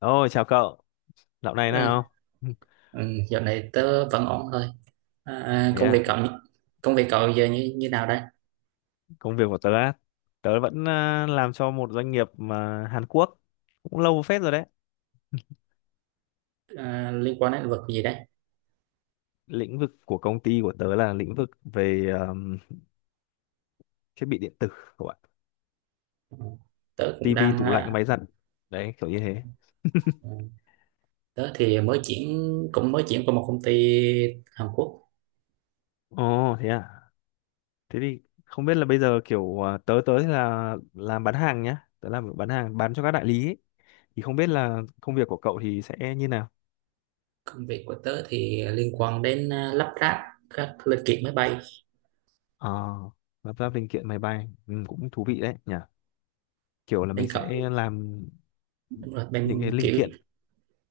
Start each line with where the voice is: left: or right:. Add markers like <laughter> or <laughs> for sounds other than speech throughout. left: Ôi chào cậu, dạo này
right: Ừ,
left: nào? <laughs>
right: ừ, dạo này tớ vẫn ổn thôi. À, à,
left: Thế
right: công việc
left: à,
right: cậu Công việc cậu giờ như như nào đây?
left: công việc của tớ á, tớ vẫn làm cho một doanh nghiệp mà Hàn Quốc cũng lâu phết rồi đấy.
right: À, liên quan đến lĩnh vực gì đây?
left: Lĩnh vực của công ty của tớ là lĩnh vực về thiết bị điện tử các bạn,
right: Tớ cũng
left: tivi,
right: đang
left: tủ lạnh,
right: à,
left: máy giặt. Đấy, kiểu như thế.
right: ừ, Tớ thì mới chuyển cũng mới chuyển qua một công ty Hàn Quốc.
left: Ồ, thế à. Thế thì không biết là bây giờ tớ tớ thì là làm bán hàng nhá, tớ làm bán hàng bán cho các đại lý ấy. Thì không biết là công việc của cậu thì sẽ như nào?
right: Công việc của tớ thì liên quan đến lắp ráp các linh kiện máy bay.
left: Ờ, lập ra linh kiện máy bay, ừ, cũng thú vị đấy nhỉ. Kiểu là
right: Bên
left: mình
right: cậu
left: sẽ làm
right: Đúng rồi,
left: những cái
right: bên
left: linh
right: kiểu
left: kiện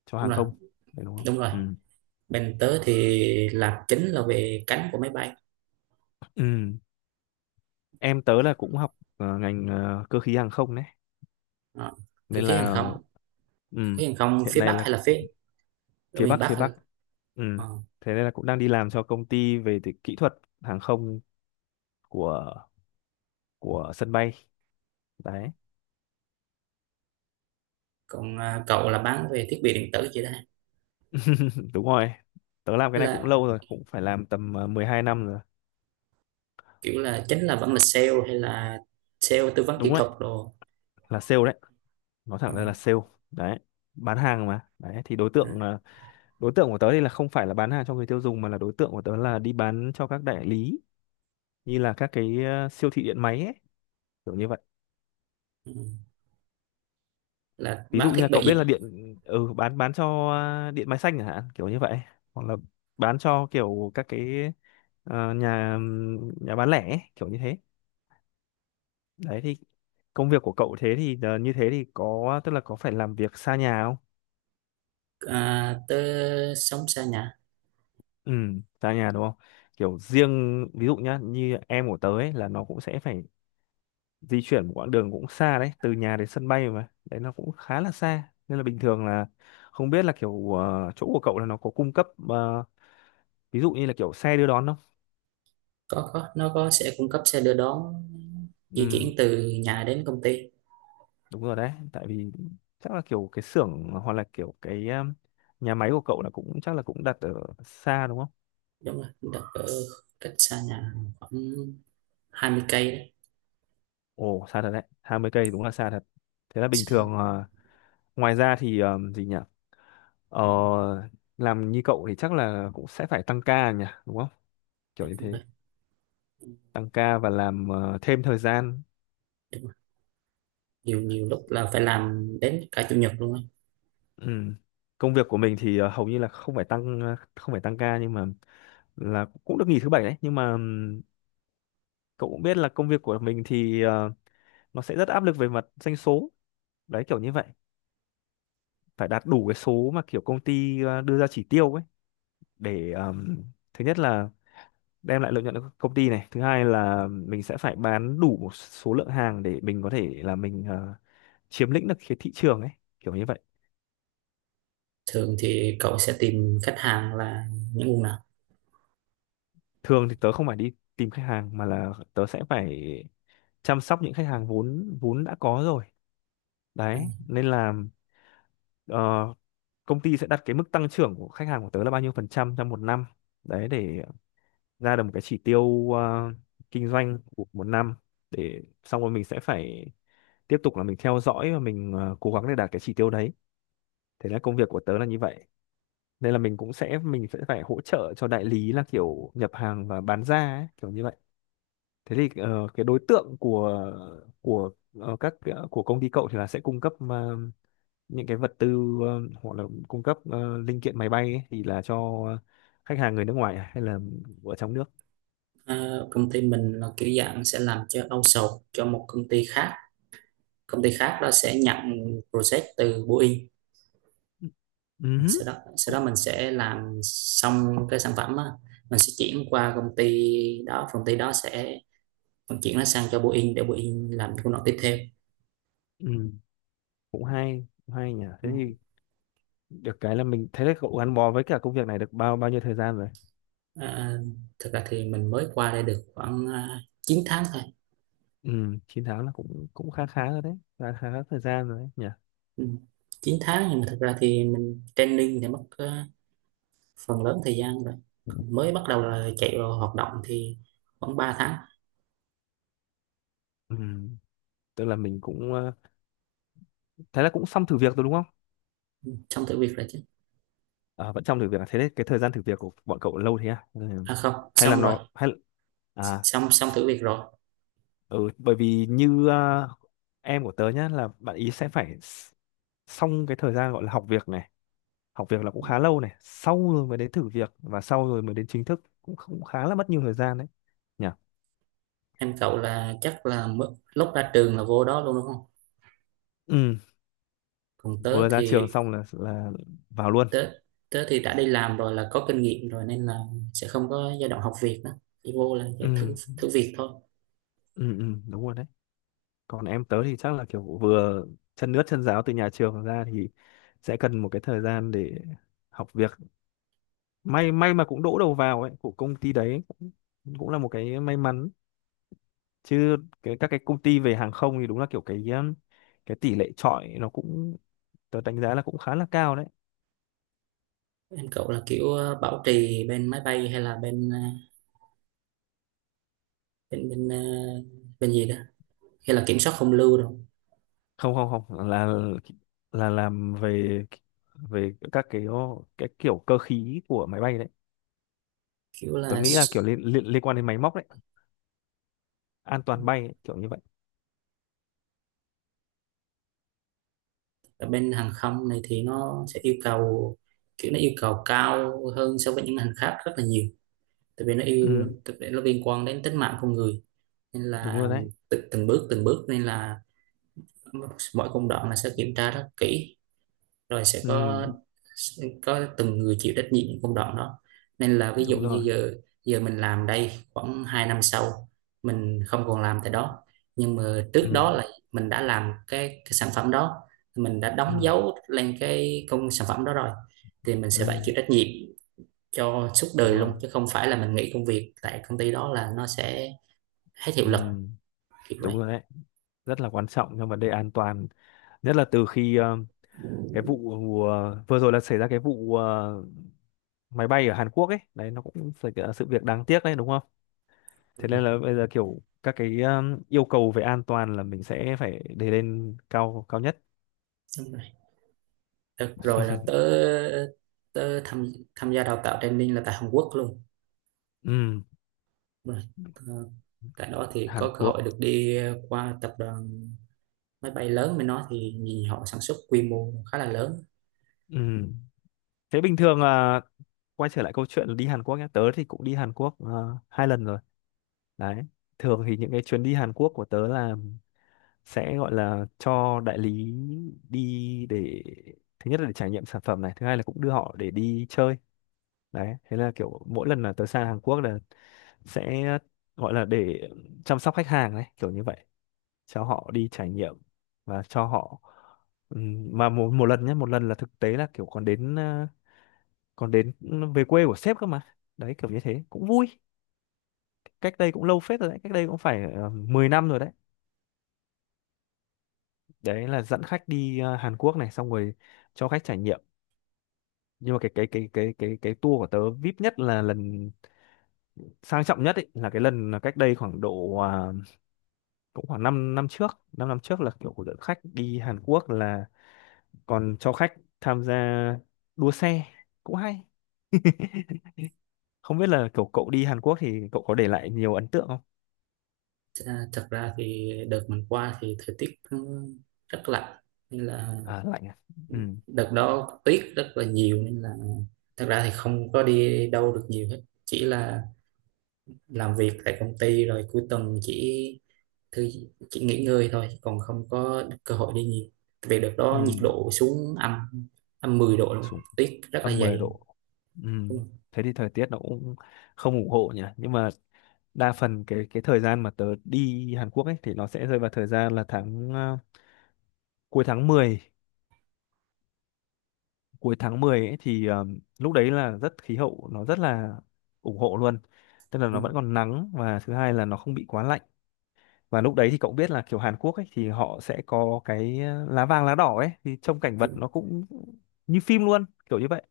left: cho
right: đúng
left: hàng
right: rồi,
left: không phải đúng không,
right: đúng rồi.
left: ừ.
right: Bên tớ thì làm chính là về cánh của máy bay.
left: Ừ. Em tớ là cũng học ngành cơ khí hàng không đấy
right: Ờ, cơ
left: nên
right: khí hàng
left: là
right: không, cơ
left: ừ.
right: khí hàng không
left: Hiện
right: phía
left: nay
right: Bắc
left: là
right: hay là ở
left: phía
right: miền
left: Bắc phía
right: Bắc?
left: Bắc, ừ.
right: Ờ.
left: Thế nên là cũng đang đi làm cho công ty về thì kỹ thuật hàng không của sân bay đấy.
right: Còn cậu là bán về thiết bị điện tử chị ta
left: <laughs> Đúng rồi, tớ làm cái này cũng
right: là
left: lâu rồi, cũng phải làm tầm 12 năm rồi.
right: kiểu là chính là vẫn là sale hay là sale tư vấn kỹ
left: Đúng đấy,
right: thuật đồ.
left: là sale đấy, nói
right: Ừ.
left: thẳng ra là sale đấy, bán hàng mà đấy. Thì đối
right: Ừ,
left: tượng đối tượng của tớ thì là không phải là bán hàng cho người tiêu dùng, mà là đối tượng của tớ là đi bán cho các đại lý, như là các cái siêu thị điện máy ấy, kiểu như vậy.
right: ừ. Là
left: Ví
right: bán
left: dụ như
right: thiết
left: là cậu biết là
right: bị.
left: điện, ừ, bán cho điện máy xanh chẳng hạn, kiểu như vậy, hoặc là bán cho kiểu các cái nhà nhà bán lẻ ấy, kiểu như thế. Đấy thì công việc của cậu thế thì như thế thì có, tức là có phải làm việc xa nhà không?
right: Tới sống xa nhà.
left: Ừ, xa nhà đúng không? Kiểu riêng ví dụ nhá, như em của tớ ấy, là nó cũng sẽ phải di chuyển một quãng đường cũng xa đấy, từ nhà đến sân bay mà đấy nó cũng khá là xa, nên là bình thường là không biết là kiểu chỗ của cậu là nó có cung cấp ví dụ như là kiểu xe đưa đón không?
right: Có, nó có sẽ cung cấp xe đưa đón di chuyển
left: Ừ,
right: từ nhà đến công ty.
left: đúng rồi đấy, tại vì chắc là kiểu cái xưởng hoặc là kiểu cái nhà máy của cậu là cũng chắc là cũng đặt ở xa đúng không?
right: Đúng rồi, đặt ở cách xa nhà khoảng 20 cây đấy.
left: Ồ, xa thật đấy, 20 cây đúng là xa thật. Thế là bình
right: Xa nhà,
left: thường ngoài ra thì gì nhỉ, ờ, làm như cậu thì chắc là cũng sẽ phải tăng ca nhỉ, đúng không, kiểu
right: cách
left: như
right: công ty.
left: thế, tăng ca và làm thêm thời gian.
right: Đúng rồi. Nhiều nhiều lúc là phải làm đến cả chủ nhật luôn á.
left: Ừ. Công việc của mình thì hầu như là không phải không phải tăng ca, nhưng mà là cũng được nghỉ thứ bảy đấy, nhưng mà cậu cũng biết là công việc của mình thì nó sẽ rất áp lực về mặt doanh số đấy, kiểu như vậy, phải đạt đủ cái số mà kiểu công ty đưa ra chỉ tiêu ấy, để thứ nhất là đem lại lợi nhuận cho công ty này, thứ hai là mình sẽ phải bán đủ một số lượng hàng để mình có thể là mình chiếm lĩnh được cái thị trường ấy, kiểu như vậy.
right: Thường thì cậu sẽ tìm khách hàng là những nguồn nào?
left: Thường thì tớ không phải đi tìm khách hàng mà là tớ sẽ phải chăm sóc những khách hàng vốn vốn đã có rồi, đấy nên là ờ, công ty sẽ đặt cái mức tăng trưởng của khách hàng của tớ là bao nhiêu phần trăm trong một năm, đấy để ra được một cái chỉ tiêu kinh doanh của một năm, để xong rồi mình sẽ phải tiếp tục là mình theo dõi và mình cố gắng để đạt cái chỉ tiêu đấy. Thế là công việc của tớ là như vậy, nên là mình cũng sẽ mình sẽ phải hỗ trợ cho đại lý là kiểu nhập hàng và bán ra ấy, kiểu như vậy. Thế thì cái đối tượng của ờ, các của công ty cậu thì là sẽ cung cấp những cái vật tư, hoặc là cung cấp linh kiện máy bay ấy, thì là cho khách hàng người nước ngoài à, hay là ở trong nước?
right: Ờ, công ty mình là kiểu dạng sẽ làm cho outsource cho một công ty khác. Công ty khác đó sẽ nhận project từ Boeing.
left: Ừ. Ừm.
right: sau đó sau
left: Cũng
right: đó mình sẽ làm xong cái sản phẩm á. Mình sẽ chuyển qua công ty đó. Công ty đó sẽ vận chuyển nó sang cho Boeing để Boeing làm công đoạn tiếp theo.
left: ừ. Cũng hay nhỉ.
right: Ừ.
left: Thế thì được cái là mình thấy là cậu gắn bó với cả công việc này được bao bao nhiêu thời gian rồi?
right: à, Thật ra thì mình mới qua đây được khoảng 9 tháng thôi.
left: Ừ, 9 tháng là cũng cũng khá khá rồi đấy, khá khá thời gian rồi đấy nhỉ.
right: Ừ. 9 tháng nhưng mà thật ra thì mình training thì mất phần lớn thời gian rồi. Còn mới bắt đầu là chạy vào hoạt động thì khoảng 3 tháng.
left: Ừ. Tức là mình cũng thấy là cũng xong thử việc rồi đúng không?
right: Xong thử việc rồi chứ.
left: À, vẫn trong thử việc à? Thế đấy cái thời gian thử việc của bọn cậu lâu thế à? Ừ.
right: À, không,
left: Hay là
right: xong rồi.
left: nó hay, à,
right: Xong xong thử việc rồi.
left: ừ, bởi vì như em của tớ nhá, là bạn ý sẽ phải xong cái thời gian gọi là học việc này, học việc là cũng khá lâu này, sau rồi mới đến thử việc và sau rồi mới đến chính thức, cũng cũng khá là mất nhiều thời gian đấy nhỉ.
right: Em cậu là chắc là lúc ra trường là vô đó luôn đúng không?
left: Ừ,
right: còn tớ
left: vừa ra trường
right: thì
left: xong là vào luôn.
right: tớ tớ thì đã đi làm rồi là có kinh nghiệm rồi, nên là sẽ không có giai đoạn học việc nữa, chỉ vô là sẽ
left: Ừ,
right: thử thử việc thôi.
left: ừ, ừ, đúng rồi đấy. Còn em tớ thì chắc là kiểu vừa chân ướt chân ráo từ nhà trường ra thì sẽ cần một cái thời gian để học việc, may may mà cũng đỗ đầu vào ấy của công ty, đấy cũng cũng là một cái may mắn, chứ cái, các cái công ty về hàng không thì đúng là kiểu cái tỷ lệ chọi nó cũng, tớ đánh giá là cũng khá là cao đấy.
right: Em cậu là kiểu bảo trì bên máy bay hay là bên bên bên ờ, bên gì đó, hay là kiểm soát không lưu rồi?
left: Không không không, là là làm về về các cái kiểu cơ khí của máy bay đấy,
right: kiểu
left: tớ
right: là
left: nghĩ là
right: s-
left: kiểu liên liên, liên quan đến máy móc đấy, an toàn bay ấy, kiểu như vậy.
right: Ở bên hàng không này thì nó sẽ yêu cầu kiểu nó yêu cầu cao hơn so với những ngành khác rất là nhiều,
left: Ừ,
right: tại vì nó liên quan đến tính mạng con người, nên
left: đúng rồi
right: là
left: đấy.
right: từng bước từng bước, nên là mọi công đoạn là sẽ kiểm tra rất kỹ, rồi sẽ
left: Ừ,
right: có từng người chịu trách nhiệm những công đoạn đó. Nên là ví dụ
left: đúng rồi.
right: như giờ giờ mình làm đây khoảng 2 năm sau mình không còn làm tại đó, nhưng mà
left: Ừ.
right: trước đó là mình đã làm cái sản phẩm đó. Mình đã đóng
left: Ừ.
right: dấu lên cái công sản phẩm đó rồi, thì mình
left: Ừ,
right: sẽ phải chịu trách nhiệm cho suốt
left: đúng
right: đời luôn,
left: rồi.
right: chứ không phải là mình nghỉ công việc tại công ty đó là nó sẽ hết hiệu
left: Ừ,
right: lực, kiểu vậy.
left: đúng rồi đấy, rất là quan trọng trong vấn đề an toàn, nhất là từ khi cái vụ vừa rồi là xảy ra cái vụ máy bay ở Hàn Quốc ấy đấy, nó cũng phải là sự việc đáng tiếc đấy đúng không? Thế
right: Đúng
left: nên
right: rồi,
left: là bây giờ kiểu các cái yêu cầu về an toàn là mình sẽ phải để lên cao cao nhất.
right: đúng rồi. Được rồi là tớ tớ tham tham gia đào tạo training là tại Hàn Quốc luôn.
left: Ừ.
right: Rồi. ờ, Tại đó thì
left: Hàn
right: có cơ
left: Quốc.
right: hội được đi qua tập đoàn máy bay lớn bên đó, thì nhìn họ sản xuất quy mô khá là lớn.
left: Ừ, thế bình thường là quay trở lại câu chuyện đi Hàn Quốc nhé, tớ thì cũng đi Hàn Quốc 2 lần rồi. Đấy. Thường thì những cái chuyến đi Hàn Quốc của tớ là sẽ gọi là cho đại lý đi, để thứ nhất là để trải nghiệm sản phẩm này, thứ hai là cũng đưa họ để đi chơi. Đấy, thế là kiểu mỗi lần là tớ sang Hàn Quốc là sẽ gọi là để chăm sóc khách hàng đấy, kiểu như vậy, cho họ đi trải nghiệm và cho họ, mà một, một lần nhé, một lần là thực tế là kiểu còn đến còn đến về quê của sếp cơ mà. Đấy kiểu như thế, cũng vui. Cách đây cũng lâu phết rồi đấy, cách đây cũng phải 10 năm rồi đấy. Đấy là dẫn khách đi Hàn Quốc này, xong rồi cho khách trải nghiệm, nhưng mà cái tour của tớ VIP nhất là lần sang trọng nhất ấy, là cái lần là cách đây khoảng độ cũng khoảng 5 năm, năm trước là kiểu của dẫn khách đi Hàn Quốc là còn cho khách tham gia đua xe, cũng hay. Không biết là kiểu cậu đi Hàn Quốc thì cậu có để lại nhiều ấn tượng không?
right: Thật ra thì đợt mình qua thì thời tiết rất lạnh, nên là
left: À, lạnh à, ừ.
right: đợt đó tuyết rất là nhiều, nên là thật ra thì không có đi đâu được nhiều hết. Chỉ là làm việc tại công ty, rồi cuối tuần chỉ thứ chỉ nghỉ ngơi thôi, còn không có cơ hội đi nhiều, vì đợt
left: Ừ,
right: đó nhiệt độ xuống âm -10 độ luôn.
left: xuống
right: Tuyết rất là
left: -10
right: dày
left: độ. Ừ,
right: luôn.
left: thế thì thời tiết nó cũng không ủng hộ nhỉ, nhưng mà đa phần cái thời gian mà tớ đi Hàn Quốc ấy thì nó sẽ rơi vào thời gian là tháng cuối tháng mười, cuối tháng 10 ấy thì lúc đấy là rất khí hậu nó rất là ủng hộ luôn, tức là nó vẫn còn nắng và thứ hai là nó không bị quá lạnh, và lúc đấy thì cậu biết là kiểu Hàn Quốc ấy thì họ sẽ có cái lá vàng lá đỏ ấy, thì trông cảnh vật nó cũng như phim luôn, kiểu như vậy.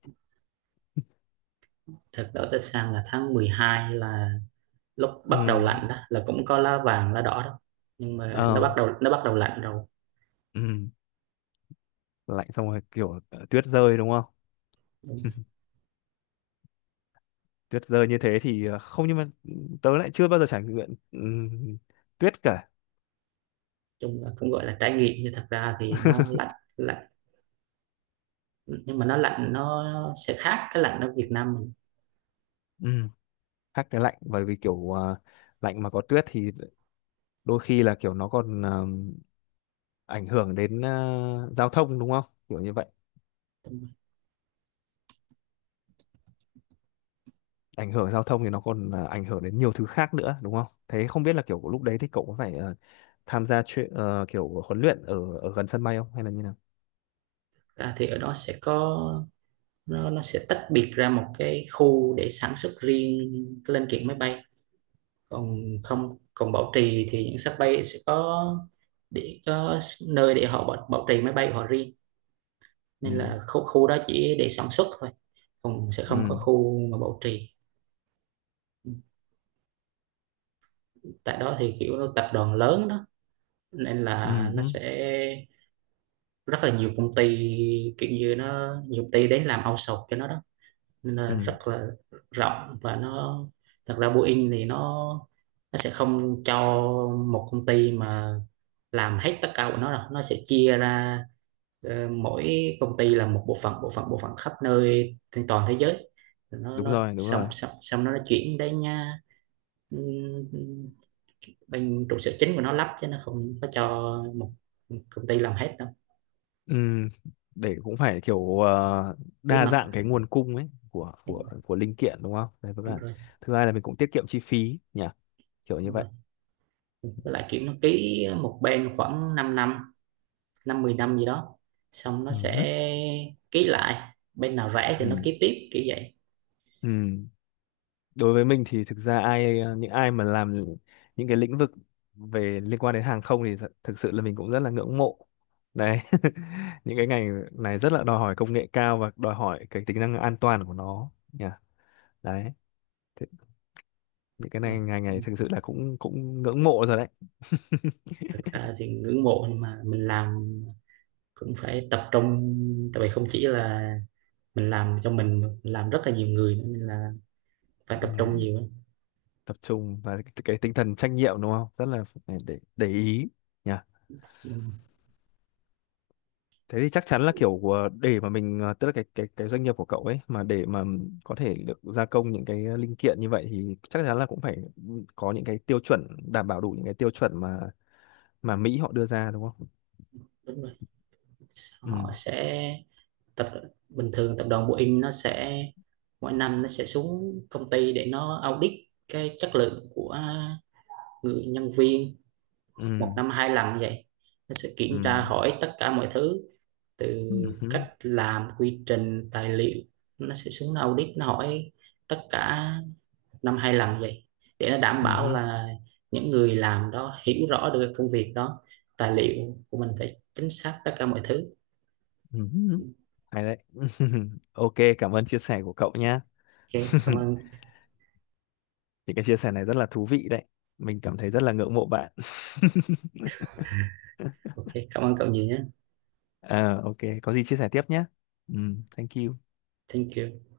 right: Thật đó, tới sang là tháng 12, là lúc bắt đầu
left: Ừ.
right: lạnh đó, là cũng có lá vàng lá đỏ đó, nhưng mà
left: Ờ.
right: nó bắt đầu lạnh rồi.
left: Ừ, lạnh xong rồi kiểu tuyết rơi đúng không?
right: Đúng rồi.
left: Tuyết rơi như thế thì không, nhưng mà tớ lại chưa bao giờ trải nghiệm tuyết cả.
right: Chung là cũng gọi là trải nghiệm, nhưng thật ra thì nó lạnh lạnh, nhưng mà nó lạnh nó sẽ khác cái lạnh ở Việt Nam mình.
left: Ừm, khác cái lạnh bởi vì kiểu lạnh mà có tuyết thì đôi khi là kiểu nó còn ảnh hưởng đến giao thông đúng không, kiểu như vậy,
right: Đúng rồi.
left: ảnh hưởng giao thông thì nó còn ảnh hưởng đến nhiều thứ khác nữa đúng không? Thế không biết là kiểu lúc đấy thì cậu có phải tham gia chuyện kiểu huấn luyện ở ở gần sân bay không hay là như nào?
right: Ra thì ở đó sẽ có, rồi nó sẽ tách biệt ra một cái khu để sản xuất riêng cái linh kiện máy bay, còn không, còn bảo trì thì những sắp bay sẽ có để có nơi để họ bảo trì máy bay của họ riêng, nên
left: Ừm.
right: là khu khu đó chỉ để sản xuất thôi, còn sẽ không có
left: Ừm.
right: khu mà bảo trì. Tại đó thì kiểu tập đoàn lớn đó, nên là
left: Ừm.
right: nó
left: Hứ.
right: sẽ rất là nhiều công ty, kiểu như nó nhiều công ty đến làm outsource cho nó đó, nên là
left: Ừm.
right: rất là rộng, và nó thật ra Boeing thì nó sẽ không cho một công ty mà làm hết tất cả của nó đâu, nó sẽ chia ra, mỗi công ty là một bộ phận khắp nơi trên toàn thế giới. Rồi nó
left: Đúng
right: nó
left: rồi, đúng
right: xong
left: rồi.
right: xong, xong nó chuyển đến nha, ừm, bên trụ sở chính của nó lắp, chứ nó không có cho một công ty làm hết đâu.
left: Ừ, để cũng phải kiểu
right: Bí
left: đa dạng
right: mật.
left: cái nguồn cung ấy của
right: Đúng
left: của
right: rồi,
left: của linh kiện đúng không? Đấy vẫn
right: đúng
left: là,
right: rồi,
left: thứ hai là mình cũng tiết kiệm chi phí nhỉ, kiểu như
right: đúng rồi.
left: vậy.
right: Với lại kiểu nó ký một bên khoảng 5 năm, năm 10 năm gì đó, xong nó
left: Ừ.
right: sẽ ký lại bên nào rẻ thì nó
left: Ừ.
right: ký tiếp, kiểu vậy.
left: Ừ. Đối với mình thì thực ra ai những ai mà làm những cái lĩnh vực về liên quan đến hàng không thì thực sự là mình cũng rất là ngưỡng mộ. Đấy. <laughs> Những cái ngành này rất là đòi hỏi công nghệ cao và đòi hỏi cái tính năng an toàn của nó nhỉ. Đấy. Thế- Những cái
right: Rồi.
left: này ngành này thực sự là cũng cũng ngưỡng mộ rồi đấy.
right: Thực ra thì ngưỡng mộ, nhưng mà mình làm cũng phải tập trung, tại vì không chỉ là mình làm cho mình mà mình làm rất là nhiều người nữa, nên là phải
left: Ừ.
right: tập trung nhiều.
left: Tập trung và cái tinh thần trách nhiệm đúng không, rất là phải để ý nhỉ. Thế thì chắc chắn là để mà mình tức là cái cái doanh nghiệp của cậu ấy, mà để mà có thể được gia công những cái linh kiện như vậy thì chắc chắn là cũng phải có những cái tiêu chuẩn, đảm bảo đủ những cái tiêu chuẩn mà Mỹ họ đưa ra đúng không?
right: Đúng rồi.
left: Ừ.
right: Họ sẽ tập bình thường tập đoàn Boeing nó sẽ mỗi năm nó sẽ xuống công ty để nó audit cái chất lượng của người nhân viên,
left: Ừ.
right: một năm 2 lần như vậy. Nó sẽ kiểm
left: Ừ.
right: tra hỏi tất cả mọi thứ, từ
left: Ừ.
right: cách
left: Ừ.
right: làm, quy trình, tài liệu. Nó sẽ xuống audit, nó hỏi tất cả, năm 2 lần như vậy, để nó đảm bảo
left: Ừ.
right: là những người làm đó hiểu rõ được công việc đó, tài liệu của mình phải chính xác tất cả mọi thứ.
left: Ừ. Ừ. Hay đấy. <laughs> Ok, cảm ơn chia sẻ của cậu nhá.
right: Ok,
left: <laughs>
right: cảm ơn.
left: Những cái chia sẻ này rất là thú vị đấy, mình cảm thấy rất là ngưỡng mộ bạn. <laughs>
right: Ok, cảm ơn cậu nhiều nhé.
left: Ờ, ok, có gì chia sẻ tiếp nhé. Ừ, thank you.
right: Thank you.